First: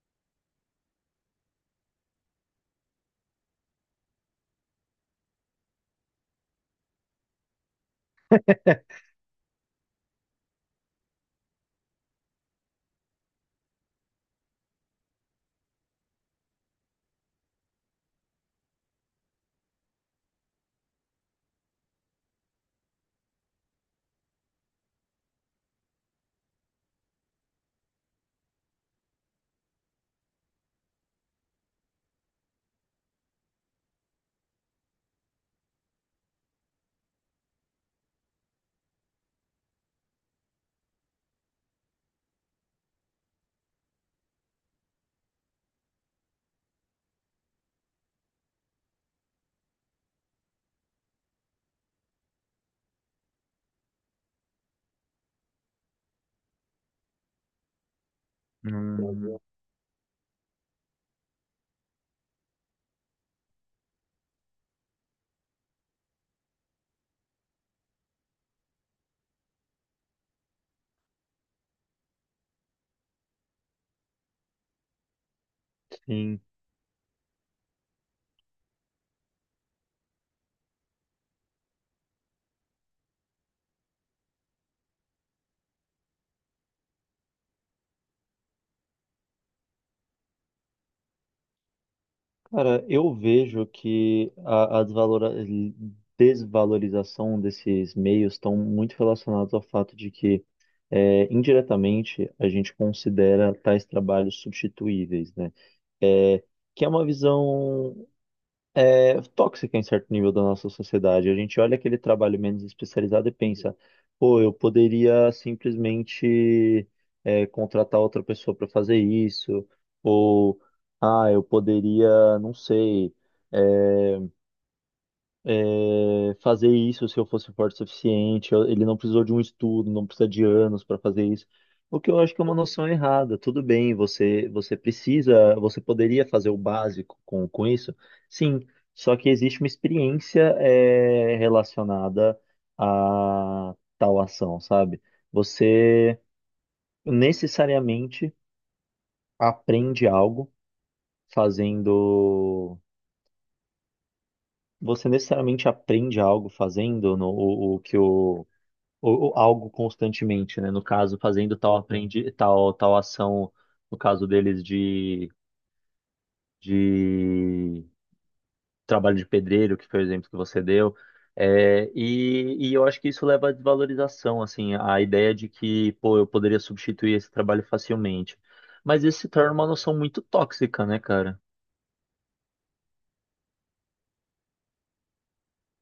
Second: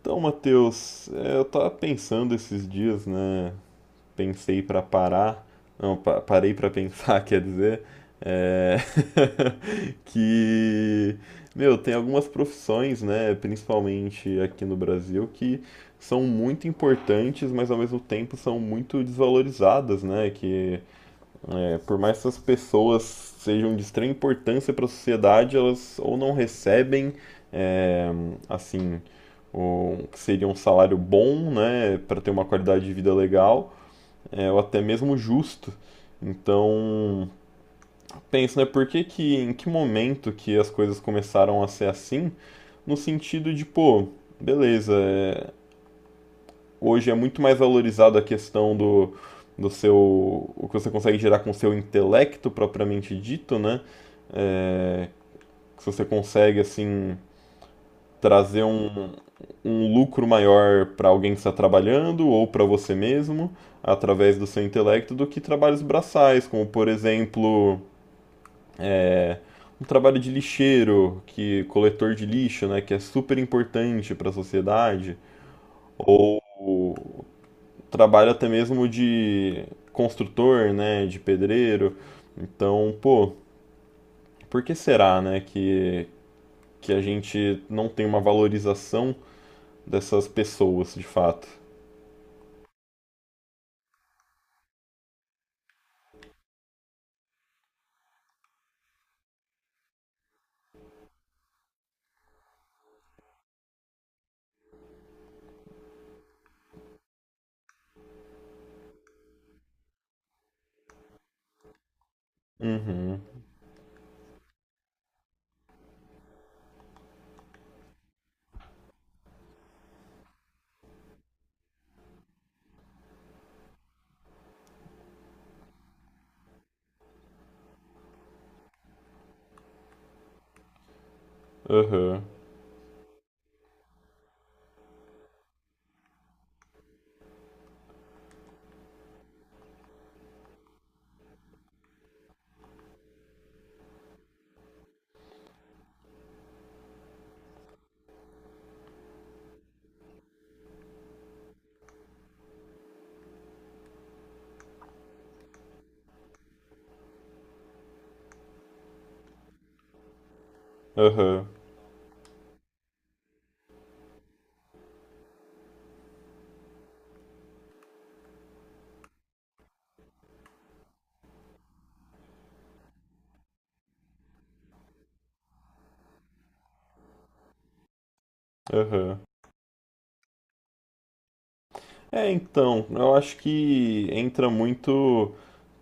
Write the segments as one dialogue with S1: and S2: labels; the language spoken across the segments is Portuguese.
S1: Então, Matheus, eu tava pensando esses dias, né? Pensei pra parar, não, parei pra pensar, quer dizer, é, que, meu, tem algumas profissões, né, principalmente aqui no Brasil, que são muito importantes, mas ao mesmo tempo são muito desvalorizadas, né? Por mais que essas pessoas sejam de extrema importância para a sociedade, elas ou não recebem, é, assim, o que seria um salário bom, né, para ter uma qualidade de vida legal, ou até mesmo justo. Então, penso, né, em que momento que as coisas começaram a ser assim? No sentido de, pô, beleza, hoje é muito mais valorizado a questão do seu o que você consegue gerar com o seu intelecto propriamente dito, né? Se você consegue assim trazer um,
S2: Hum,
S1: um lucro maior para alguém que está trabalhando ou para você mesmo através do seu intelecto do que trabalhos braçais, como por exemplo um trabalho de lixeiro, que coletor de lixo, né, que é super importante para a sociedade,
S2: sim.
S1: trabalho até mesmo de construtor, né, de pedreiro. Então, pô, por que será, né, que a gente não tem uma valorização dessas pessoas, de fato?
S2: Cara, eu vejo que a desvalorização desses meios estão muito relacionados ao fato de que, indiretamente, a gente considera tais trabalhos substituíveis, né? É, que é uma visão é tóxica em certo nível da nossa sociedade. A gente olha aquele trabalho menos
S1: Uhum,
S2: especializado e pensa, pô, eu poderia simplesmente contratar outra pessoa para fazer isso, ou ah, eu poderia, não sei. é, Fazer isso se eu fosse forte o suficiente. Ele não precisou de um estudo, não precisa de anos para fazer isso. O que eu
S1: aham,
S2: acho que é uma noção errada. Tudo bem, você precisa, você poderia fazer o básico com isso, sim. Só que existe uma experiência relacionada a tal ação, sabe? Você necessariamente aprende algo fazendo. Você necessariamente aprende algo fazendo no- o que o ou algo constantemente, né? No caso,
S1: aham,
S2: fazendo tal aprendi tal ação, no caso deles de trabalho de pedreiro, que foi o exemplo que você deu. É, e eu acho que isso leva à desvalorização, assim, a ideia de que, pô, eu poderia substituir esse trabalho facilmente. Mas
S1: aham.
S2: isso se torna uma noção muito tóxica, né, cara?
S1: Eu acho que entra muito,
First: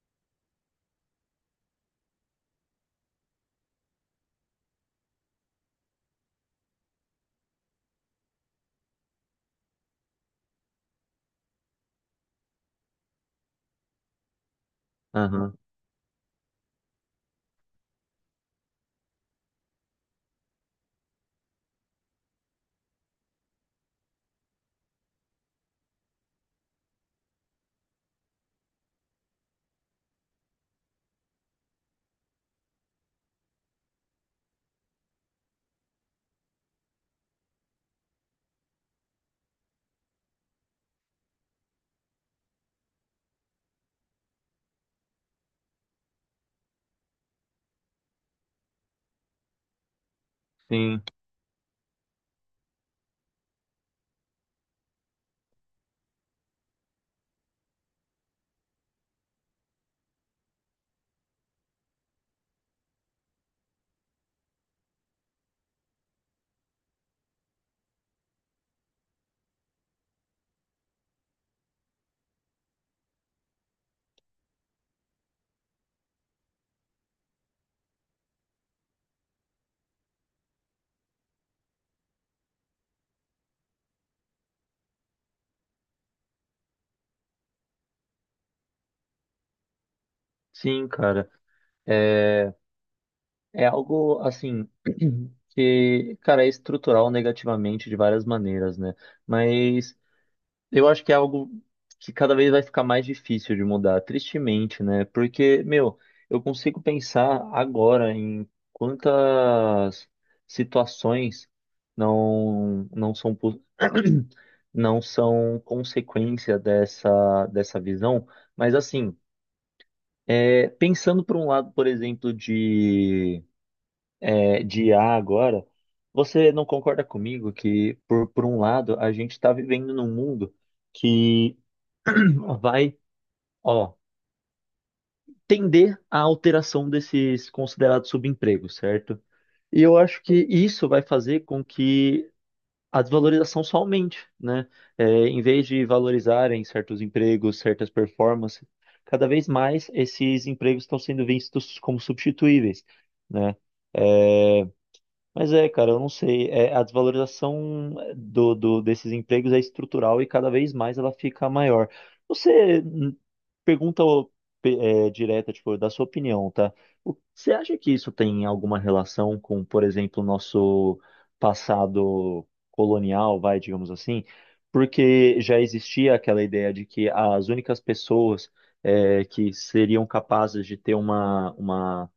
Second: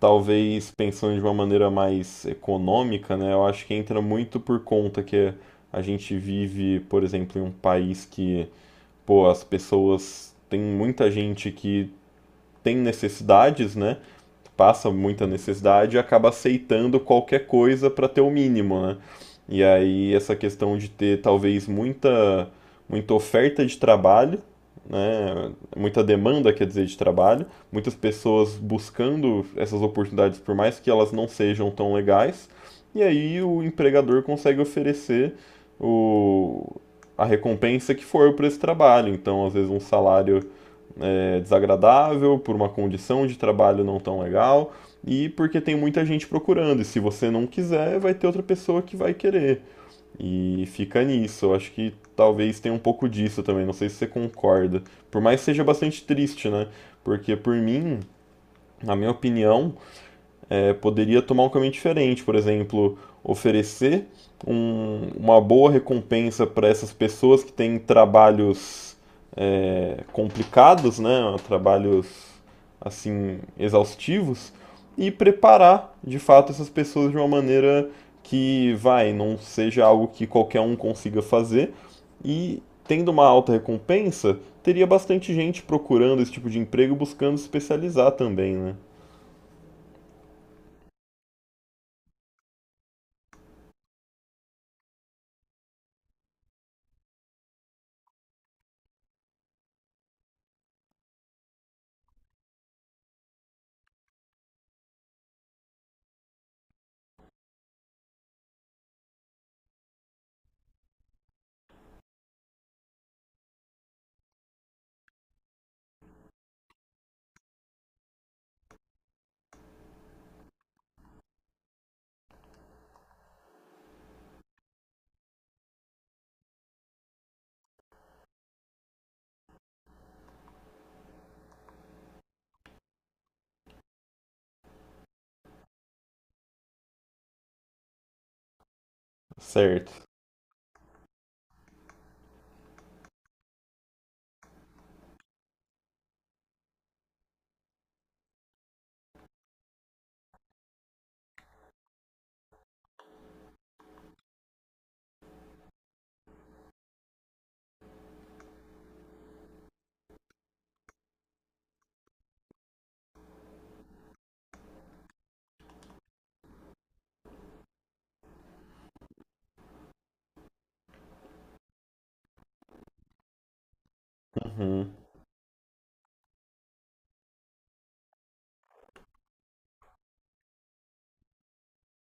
S1: talvez pensando de uma maneira mais econômica, né? Eu acho que entra muito por conta que a gente vive, por exemplo, em um país que, pô, as pessoas tem muita gente que tem necessidades, né? Passa muita
S2: Aham.
S1: necessidade e acaba aceitando qualquer coisa para ter o mínimo, né? E aí essa questão de ter talvez muita oferta de trabalho, né? Muita demanda, quer dizer, de trabalho, muitas pessoas buscando essas oportunidades por mais que elas não sejam tão legais, e aí o empregador consegue oferecer o, a recompensa que for por esse trabalho. Então, às vezes um salário desagradável, por uma condição de trabalho não tão legal e porque tem muita gente procurando. E se você não quiser, vai ter outra pessoa que vai querer. E fica
S2: Sim,
S1: nisso. Eu acho que talvez tenha um pouco disso também. Não sei se você concorda. Por mais que seja bastante triste, né? Porque por mim, na minha opinião, poderia tomar um caminho diferente. Por exemplo, oferecer uma boa recompensa para essas pessoas que têm trabalhos complicados, né, trabalhos assim exaustivos e preparar de fato essas pessoas de uma maneira que vai não seja algo que qualquer um consiga fazer e tendo uma alta recompensa teria bastante gente procurando esse tipo de emprego buscando se especializar também, né?
S2: sim, cara. É, É algo assim que, cara, é estrutural negativamente de várias maneiras, né? Mas eu acho que é algo que cada vez vai ficar mais difícil de mudar, tristemente, né? Porque, meu, eu consigo pensar agora em quantas situações não são não são consequência dessa visão, mas assim, pensando por um lado, por exemplo, de I a agora, você não concorda comigo que, por um lado, a gente está vivendo num mundo que vai, ó, tender à alteração desses considerados subempregos, certo? E
S1: Certo.
S2: eu acho que isso vai fazer com que a desvalorização só aumente, né? Em vez de valorizarem certos empregos, certas performances, cada vez mais esses empregos estão sendo vistos como substituíveis, né? Eh, Mas é, cara, eu não sei. A desvalorização desses empregos é estrutural e cada vez mais ela fica maior. Você pergunta ô, direta, tipo, da sua opinião, tá? Você acha que isso tem alguma relação com, por exemplo, o nosso passado colonial, vai, digamos assim?
S1: Uhum.
S2: Porque já existia aquela ideia de que as únicas pessoas que seriam capazes de ter uma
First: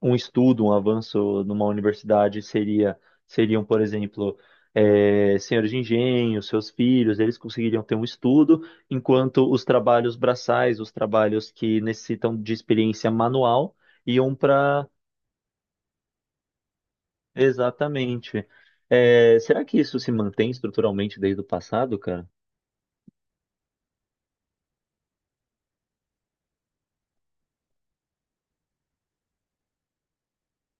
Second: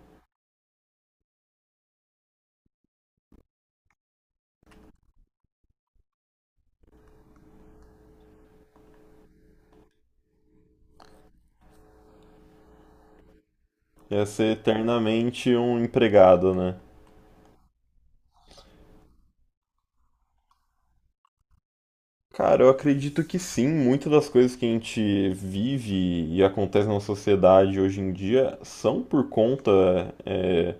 S2: um estudo, um avanço numa universidade seriam, por exemplo, senhores de engenho, seus filhos, eles conseguiriam ter um estudo, enquanto os trabalhos braçais, os trabalhos que necessitam de experiência manual,
S1: Ia
S2: iam
S1: ser
S2: para.
S1: eternamente um empregado, né?
S2: Exatamente. Será que isso se mantém estruturalmente desde o passado, cara?
S1: Cara, eu acredito que sim, muitas das coisas que a gente vive e acontece na sociedade hoje em dia são por conta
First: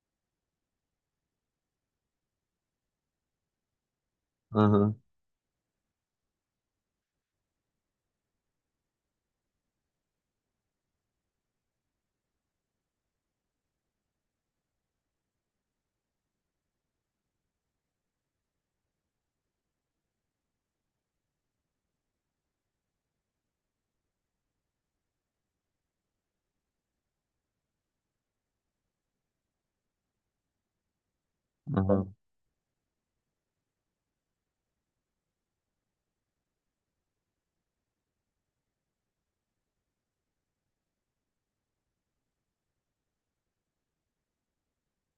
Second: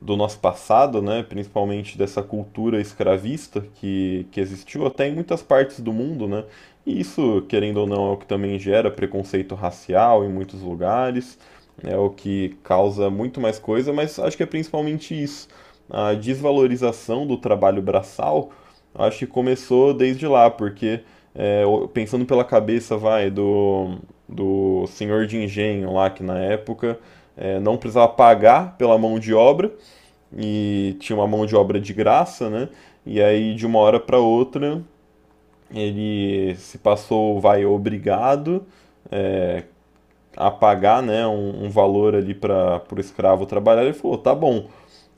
S1: do nosso passado, né, principalmente dessa cultura escravista que existiu
S2: Aham,
S1: até em muitas partes do mundo, né, e isso, querendo ou não, é o que também gera preconceito racial em muitos lugares, é o que causa muito mais coisa, mas acho que é principalmente isso, a desvalorização do trabalho braçal, acho que começou desde lá, porque é, pensando pela cabeça, vai, do senhor de engenho lá, que na época não precisava pagar pela mão de obra, e tinha uma mão de obra de
S2: aham.
S1: graça, né? E aí de uma hora para outra ele se passou, vai obrigado a pagar, né, um valor ali para o escravo trabalhar. Ele falou, tá bom,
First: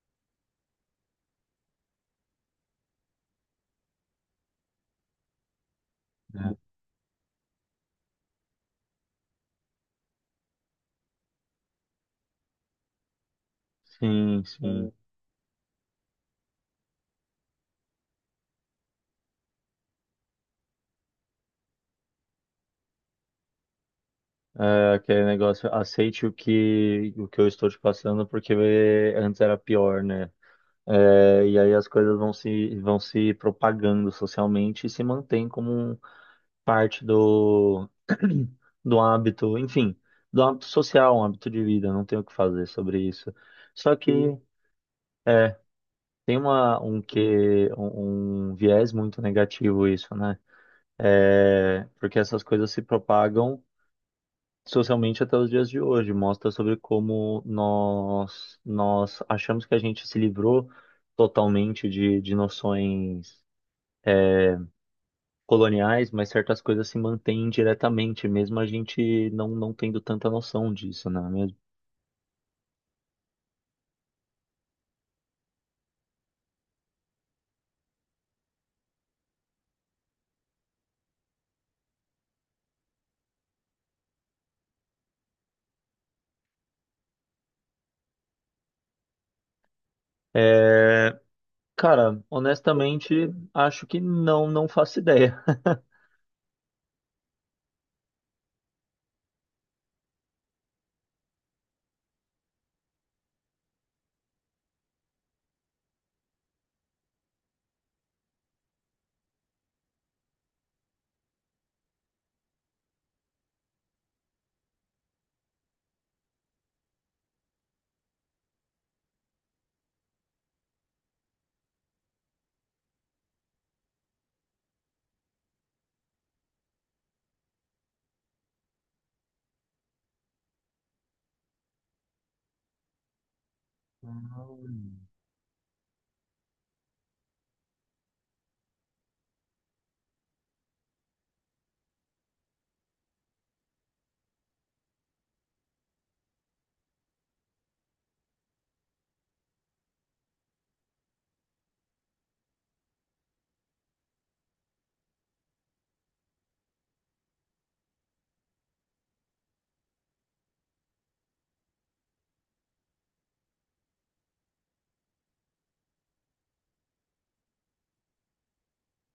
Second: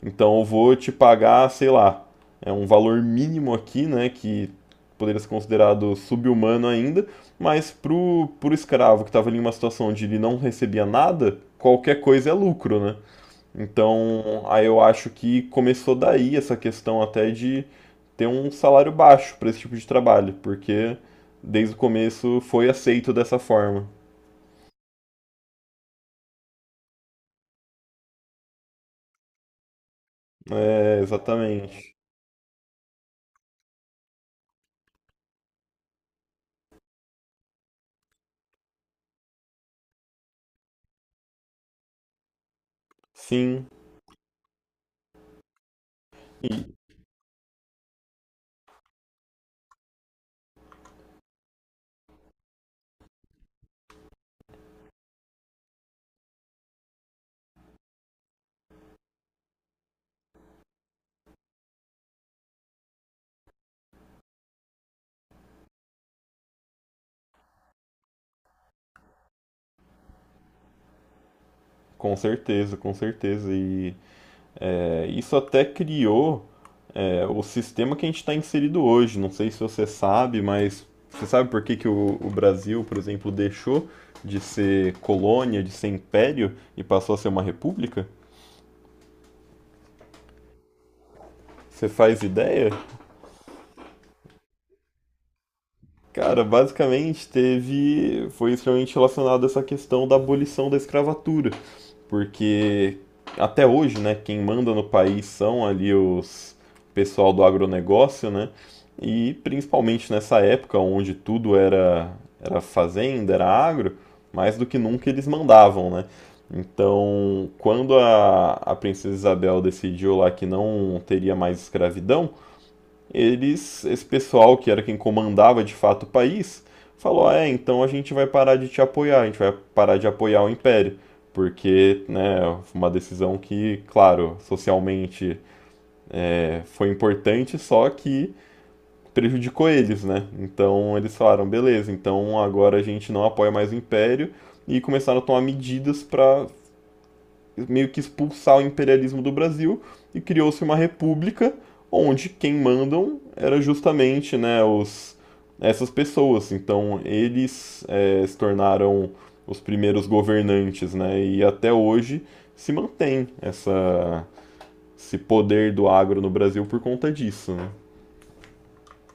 S1: então eu vou te pagar, sei lá, é um valor mínimo aqui, né, que poderia ser considerado sub
S2: É.
S1: humano ainda, mas pro escravo que estava ali em uma situação onde ele não recebia nada, qualquer coisa é lucro, né? Então,
S2: Sim,
S1: aí eu
S2: sim.
S1: acho que começou daí essa questão até de ter um salário baixo para esse tipo de trabalho, porque desde o começo foi aceito dessa forma.
S2: É, aquele negócio, aceite o que eu estou te passando, porque antes era pior, né?
S1: É,
S2: É, e aí as
S1: exatamente.
S2: coisas vão se propagando socialmente e se mantém como parte do hábito, enfim, do hábito social, um hábito de vida, não tem o que fazer sobre isso.
S1: Sim,
S2: Só, sim, que, sim, é, tem
S1: e
S2: uma, um que um viés muito negativo isso, né? É, porque essas coisas se propagam socialmente até os dias de hoje, mostra sobre como nós achamos que a gente se livrou totalmente de noções coloniais, mas certas coisas se mantêm diretamente, mesmo a gente não tendo tanta noção disso, não é mesmo?
S1: com certeza, com certeza. E isso até criou o sistema que a gente está inserido hoje. Não sei se você sabe, mas você sabe por que que o Brasil, por exemplo, deixou de ser colônia, de ser império e passou a ser uma república?
S2: É,
S1: Você faz
S2: cara,
S1: ideia?
S2: honestamente, acho que não faço ideia.
S1: Cara, basicamente teve. Foi extremamente relacionado a essa questão da abolição da escravatura. Porque até hoje, né, quem manda no país são ali os pessoal do agronegócio, né? E principalmente nessa época onde tudo era fazenda, era agro, mais do que nunca eles mandavam, né? Então, quando a princesa Isabel decidiu lá que não teria mais escravidão, eles, esse pessoal que era quem comandava de fato o país, falou: "Ah, é, então a gente vai parar de te apoiar, a gente vai parar de apoiar o Império, porque, né, uma decisão que, claro,
S2: Hum.
S1: socialmente foi importante, só que prejudicou eles, né? Então eles falaram: beleza, então agora a gente não apoia mais o Império e começaram a tomar medidas para meio que expulsar o imperialismo do Brasil e criou-se uma república onde quem mandam era justamente né, os, essas pessoas. Então eles se tornaram os primeiros governantes, né? E até hoje se mantém essa, esse poder do agro no Brasil por conta disso, né?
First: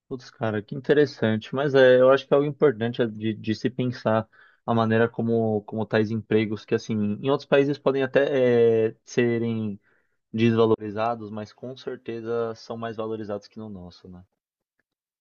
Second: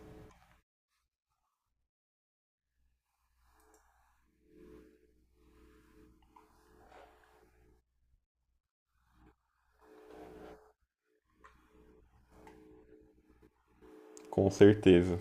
S2: Putz, cara, que interessante. Mas é, eu acho que é algo importante de se pensar a maneira como tais empregos, que assim, em outros países podem até serem desvalorizados, mas com certeza são mais valorizados que no nosso, né?
S1: Com certeza.